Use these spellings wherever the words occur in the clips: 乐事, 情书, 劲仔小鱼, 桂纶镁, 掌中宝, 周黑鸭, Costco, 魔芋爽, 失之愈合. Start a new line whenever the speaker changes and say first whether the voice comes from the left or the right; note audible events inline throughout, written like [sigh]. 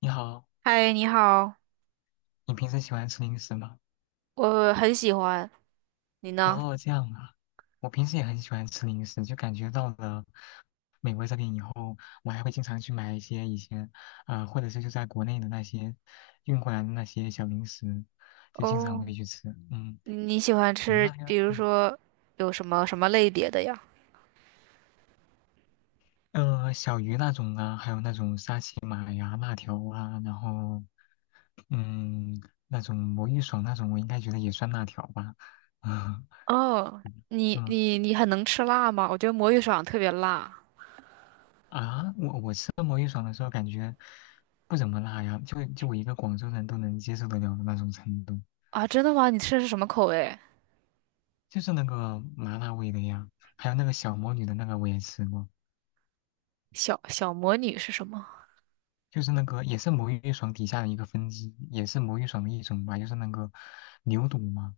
left: 你好，
right: 嗨，你好，
left: 你平时喜欢吃零食吗？
right: 我很喜欢，你呢？
left: 哦，这样啊，我平时也很喜欢吃零食，就感觉到了美国这边以后，我还会经常去买一些以前，或者是就在国内的那些运过来的那些小零食，就经常
right: 哦，
left: 会去吃。嗯，
right: 你喜欢
left: 你们那
right: 吃，比
left: 边，
right: 如说有什么什么类别的呀？
left: 小鱼那种啊，还有那种沙琪玛呀、辣条啊，嗯，那种魔芋爽那种，我应该觉得也算辣条吧。[laughs]
right: 哦，你
left: 嗯
right: 你你很能吃辣吗？我觉得魔芋爽特别辣
left: 我吃恶魔芋爽的时候感觉不怎么辣呀，就我一个广州人都能接受得了的那种程度，
right: 啊！真的吗？你吃的是什么口味？
left: 就是那个麻辣味的呀，还有那个小魔女的那个我也吃过，
right: 小魔女是什么？
left: 就是那个也是魔芋爽底下的一个分支，也是魔芋爽的一种吧，就是那个牛肚嘛。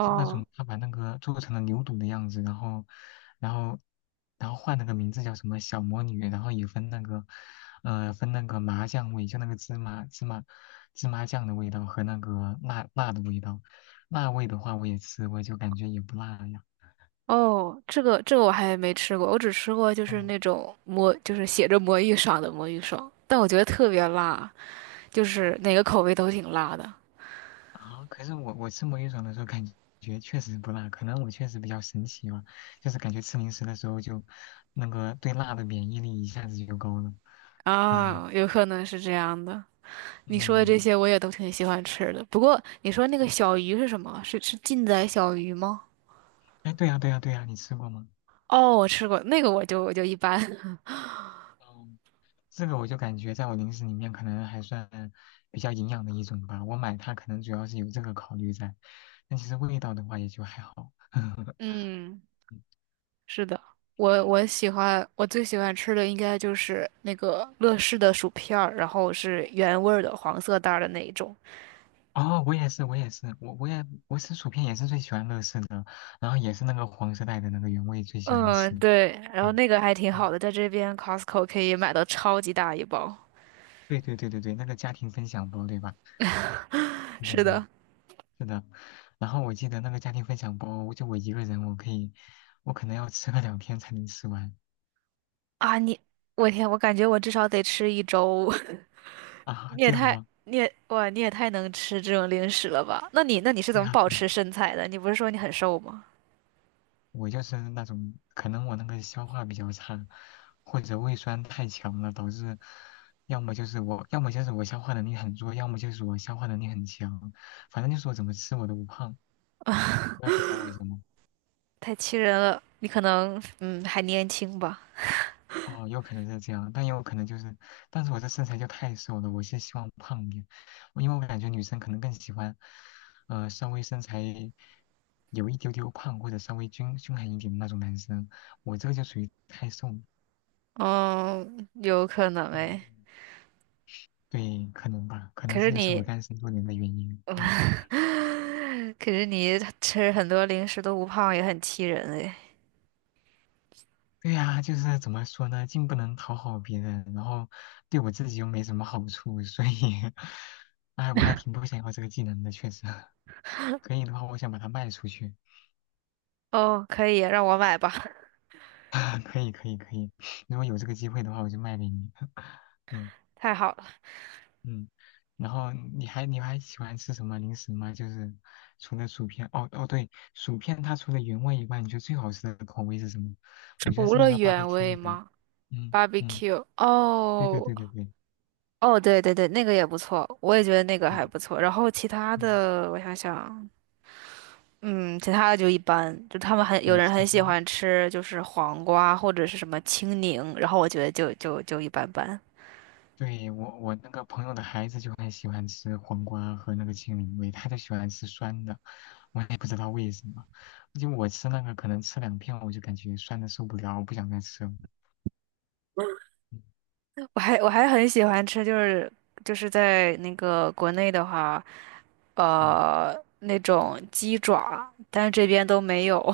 left: 就那种他把那个做成了牛肚的样子，然后，然后换了个名字叫什么小魔女，然后也分那个，分那个麻酱味，就那个芝麻酱的味道和那个辣辣的味道，辣味的话我也吃过，我就感觉也不辣呀，
right: 哦，这个我还没吃过，我只吃过就是
left: 嗯，
right: 那种魔，就是写着魔芋爽的魔芋爽，但我觉得特别辣，就
left: 哦
right: 是哪个口味都挺辣的
left: 可是我吃魔芋爽的时候感觉确实不辣，可能我确实比较神奇吧，就是感觉吃零食的时候就那个对辣的免疫力一下子就高了，
right: 啊，有可能是这样的。你说的这
left: 嗯。
right: 些我也都挺喜欢吃的。不过你说那个小鱼是什么？是劲仔小鱼吗？
left: 哎，对呀，对呀，对呀，你吃过吗？
right: 哦，我吃过那个，我就一般。[laughs]
left: 嗯，这个我就感觉在我零食里面可能还算比较营养的一种吧。我买它可能主要是有这个考虑在，但其实味道的话也就还好。[laughs]
right: 嗯，是的，我最喜欢吃的应该就是那个乐事的薯片儿，然后是原味儿的黄色袋儿的那一种。
left: 哦，我也是，我也是，我吃薯片也是最喜欢乐事的，然后也是那个黄色带的那个原味最喜欢
right: 嗯，
left: 吃。
right: 对，然后
left: 嗯
right: 那个还挺好
left: 嗯，
right: 的，在这边 Costco 可以买到超级大一包。
left: 对对对对对，那个家庭分享包对吧？对对
right: 是
left: 对，
right: 的
left: 是的。然后我记得那个家庭分享包，就我一个人我可以，我可能要吃个两天才能吃完。
right: 啊，你我天，我感觉我至少得吃一周。[laughs]
left: 啊，
right: 你也
left: 这样
right: 太，
left: 吗？
right: 你也，哇，你也太能吃这种零食了吧？那你是怎
left: 对
right: 么
left: 呀，
right: 保
left: 对呀，
right: 持身材的？你不是说你很瘦吗？
left: 我就是那种，可能我那个消化比较差，或者胃酸太强了，导致要么就是我，要么就是我消化能力很弱，要么就是我消化能力很强，反正就是我怎么吃我都不胖，我也不知道为什么。
right: 太气人了，你可能，嗯，还年轻吧？
left: 哦，有可能是这样，但也有可能就是，但是我这身材就太瘦了，我是希望胖一点，因为我感觉女生可能更喜欢，稍微身材有一丢丢胖或者稍微均衡一点的那种男生，我这个就属于太瘦了。
right: 嗯，有可能哎。
left: 嗯，对，可能吧，可能
right: 可
left: 这
right: 是
left: 就是我
right: 你，
left: 单身多年的原因。嗯，
right: [laughs] 可是你吃很多零食都不胖，也很气人哎。
left: 对呀，就是怎么说呢，既不能讨好别人，然后对我自己又没什么好处，所以，[laughs] 哎，我还挺不想要这个技能的，确实。可以的话，我想把它卖出去。
right: 哦，可以，让我买吧，
left: [laughs] 可以，可以，可以。如果有这个机会的话，我就卖给你。[laughs] 嗯。
right: [laughs] 太好了。
left: 嗯，然后你还喜欢吃什么零食吗？就是除了薯片，哦哦对，薯片它除了原味以外，你觉得最好吃的口味是什么？我觉得
right: 除
left: 是那
right: 了
left: 个
right: 原味
left: BBQ 的。
right: 吗
left: 嗯嗯，
right: ？Barbecue
left: 对对
right: 哦，
left: 对对对
right: 哦，对对对，那个也不错，我也觉得那个
left: 对，
right: 还不错。然后其他
left: 嗯
right: 的，我想想。嗯，其他的就一般，就他们很有
left: 对，
right: 人
left: 其
right: 很喜
left: 他
right: 欢吃，就是黄瓜或者是什么青柠，然后我觉得就一般般。
left: 对我那个朋友的孩子就很喜欢吃黄瓜和那个青柠味，他就喜欢吃酸的，我也不知道为什么，就我吃那个可能吃两片我就感觉酸的受不了，我不想再吃了。嗯
right: 我还很喜欢吃，就是在那个国内的话，
left: 嗯，
right: 那种鸡爪，但是这边都没有。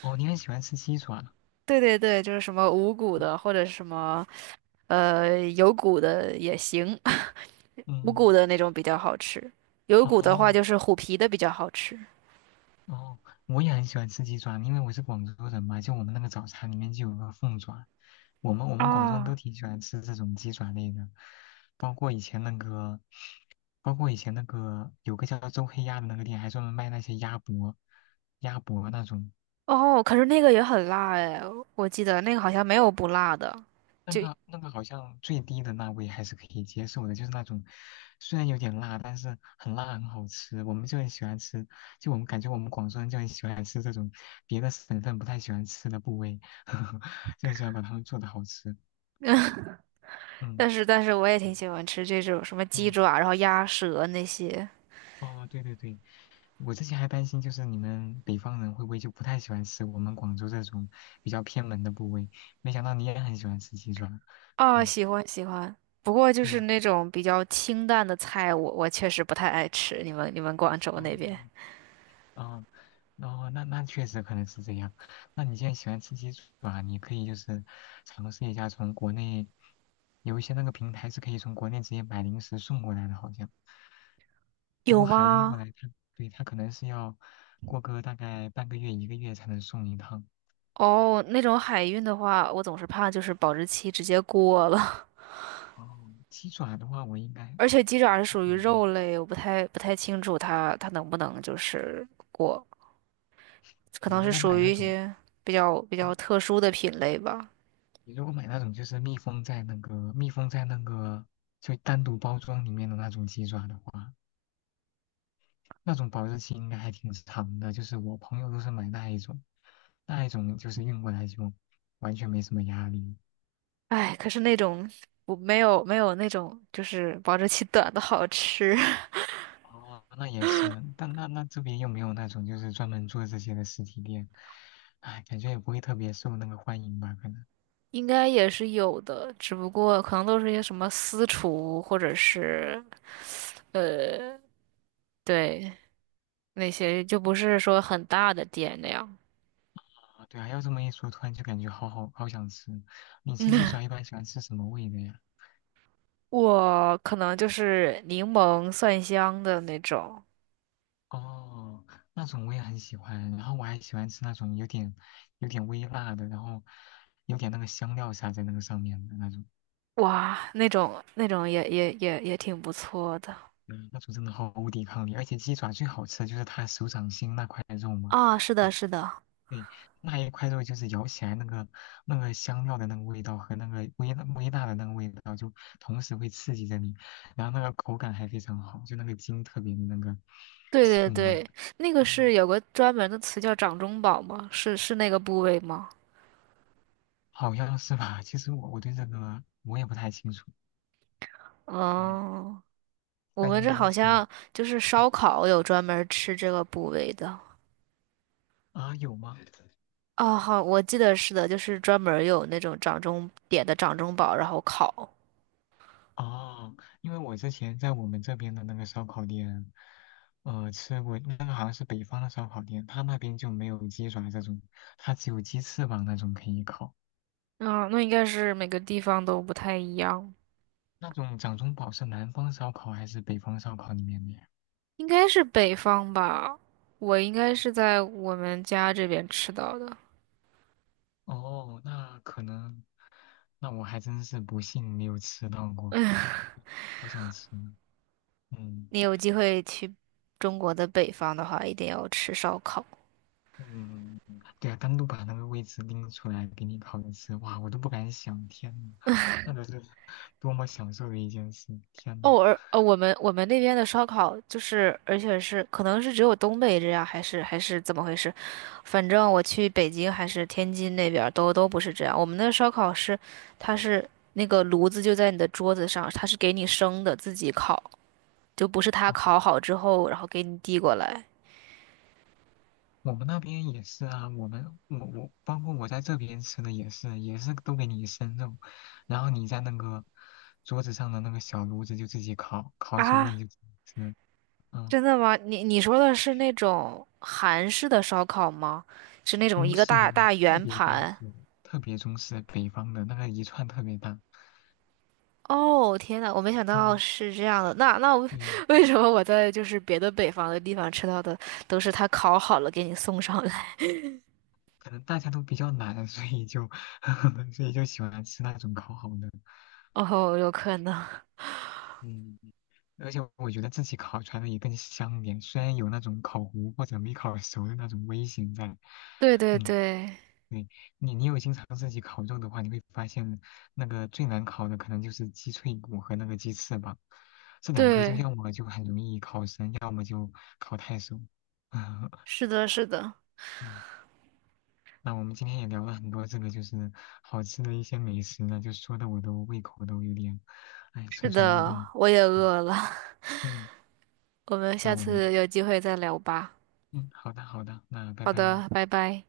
left: 哦，你很喜欢吃鸡爪，
right: [laughs] 对对对，就是什么无骨的或者是什么有骨的也行，[laughs] 无骨
left: 嗯。
right: 的那种比较好吃，有骨的话
left: 哦
right: 就是虎皮的比较好吃。
left: 哦，我也很喜欢吃鸡爪，因为我是广州人嘛，就我们那个早餐里面就有个凤爪，我们广州人都
right: 啊。
left: 挺喜欢吃这种鸡爪类的，包括以前那个，包括以前那个有个叫周黑鸭的那个店，还专门卖那些鸭脖、鸭脖那种，
right: 哦，可是那个也很辣哎，我记得那个好像没有不辣的，
left: 那
right: 就，
left: 个那个好像最低的那味还是可以接受的，就是那种虽然有点辣，但是很辣很好吃，我们就很喜欢吃，就我们感觉我们广州人就很喜欢吃这种别的省份不太喜欢吃的部位，[laughs] 就很喜欢把它们做的好吃。
right: [laughs]
left: 嗯，
right: 但是我也挺
left: 对
right: 喜欢吃这种什么
left: 嗯，
right: 鸡
left: 哦
right: 爪，然后鸭舌那些
left: 哦，对对对，我之前还担心就是你们北方人会不会就不太喜欢吃我们广州这种比较偏门的部位，没想到你也很喜欢吃鸡爪。
right: 啊，
left: 嗯，
right: 喜欢喜欢。不过就
left: 对
right: 是
left: 呀。
right: 那种比较清淡的菜，我确实不太爱吃。你们广州那边
left: 嗯。啊，哦，那那确实可能是这样。那你现在喜欢吃鸡爪，你可以就是尝试一下从国内有一些那个平台是可以从国内直接买零食送过来的，好像。不过
right: 有
left: 海运过
right: 吗？
left: 来它，对，它可能是要过个大概半个月一个月才能送一趟。
right: 哦，那种海运的话，我总是怕就是保质期直接过了，
left: 哦，鸡爪的话，我应该
right: [laughs] 而且鸡爪是
left: 还
right: 属
left: 好
right: 于
left: 吧
right: 肉类，我不太清楚它能不能就是过。可
left: 你
right: 能
left: 如
right: 是
left: 果
right: 属
left: 买
right: 于
left: 那
right: 一
left: 种，
right: 些比较
left: 呃
right: 特殊的品类吧。
left: 你如果买那种就是密封在那个就单独包装里面的那种鸡爪的话。那种保质期应该还挺长的，就是我朋友都是买那一种，那一种就是运过来就完全没什么压力。
right: 哎，可是那种我没有那种就是保质期短的好吃，
left: 哦，那也是，但那那这边又没有那种就是专门做这些的实体店，哎，感觉也不会特别受那个欢迎吧，可能。
right: [laughs] 应该也是有的，只不过可能都是一些什么私厨或者是呃对那些就不是说很大的店那样。
left: 啊，对啊，要这么一说，突然就感觉好想吃。你吃鸡爪一般喜欢吃什么味的呀？
right: 我可能就是柠檬蒜香的那种，
left: 哦，那种我也很喜欢，然后我还喜欢吃那种有点微辣的，然后有点那个香料撒在那个上面的那种。
right: 哇，那种也挺不错的
left: 嗯，那种真的毫无抵抗力，而且鸡爪最好吃的就是它手掌心那块肉嘛，
right: 啊，是
left: 对
right: 的，是的。
left: 对那一块肉就是咬起来那个香料的那个味道和那个微微辣的那个味道，就同时会刺激着你，然后那个口感还非常好，就那个筋特别的那个
right: 对对
left: 劲吧，
right: 对，那个
left: 嗯，
right: 是有个专门的词叫掌中宝吗？是那个部位吗？
left: 好像是吧？其实我对这个我也不太清楚，嗯，
right: 哦，我
left: 但
right: 们
left: 应
right: 这
left: 该
right: 好
left: 是吧？
right: 像就是
left: 嗯
right: 烧烤有专门吃这个部位的。
left: 有吗？
right: 哦，好，我记得是的，就是专门有那种掌中点的掌中宝，然后烤。
left: 哦，因为我之前在我们这边的那个烧烤店，吃过那个好像是北方的烧烤店，他那边就没有鸡爪这种，他只有鸡翅膀那种可以烤。
right: 嗯，那应该是每个地方都不太一样，
left: 那种掌中宝是南方烧烤还是北方烧烤里面的呀？
right: 应该是北方吧。我应该是在我们家这边吃到的。
left: 哦，那可能，那我还真是不幸没有吃到过，
right: [laughs]
left: 好想吃呢嗯
right: 你有机会去中国的北方的话，一定要吃烧烤。
left: 嗯，对啊，单独把那个位置拎出来给你烤着吃，哇，我都不敢想，天呐，那得是多么享受的一件事，天呐。
right: 哦，而我们那边的烧烤就是，而且是可能是只有东北这样，还是怎么回事？反正我去北京还是天津那边儿都不是这样。我们的烧烤是，它是那个炉子就在你的桌子上，它是给你生的，自己烤，就不是它
left: 啊，
right: 烤好之后然后给你递过来
left: 我们那边也是啊，我包括我在这边吃的也是，也是都给你生肉，然后你在那个桌子上的那个小炉子就自己烤，烤熟了你
right: 啊？
left: 就自己吃。嗯，
right: 真的吗？你说的是那种韩式的烧烤吗？是那种
left: 中
right: 一个
left: 式
right: 大
left: 的
right: 大
left: 特
right: 圆
left: 别中
right: 盘。
left: 式，特别中式，北方的那个一串特别大。
right: 哦，天呐，我没想到
left: 嗯，
right: 是这样的。那我
left: 对，
right: [laughs] 为什么我在就是别的北方的地方吃到的都是他烤好了给你送上来？
left: 可能大家都比较懒，所以就 [laughs] 所以就喜欢吃那种烤好的。
right: [laughs] 哦，有可能。
left: 嗯，而且我觉得自己烤出来的也更香点，虽然有那种烤糊或者没烤熟的那种危险在。
right: 对对
left: 嗯，
right: 对
left: 对，你有经常自己烤肉的话，你会发现那个最难烤的可能就是鸡脆骨和那个鸡翅膀，这两个就
right: 对，
left: 要么就很容易烤生，要么就烤太熟。[laughs]
right: 是的，是的，
left: 嗯那我们今天也聊了很多这个就是好吃的一些美食呢，就说的我都胃口都有点，哎，
right: 是
left: 蠢蠢欲
right: 的，
left: 动。
right: 我也
left: 嗯
right: 饿了。[laughs]
left: 嗯，
right: 我们下
left: 那我们
right: 次有机会再聊吧。
left: 嗯，好的好的，那拜
right: 好
left: 拜。
right: 的，拜拜。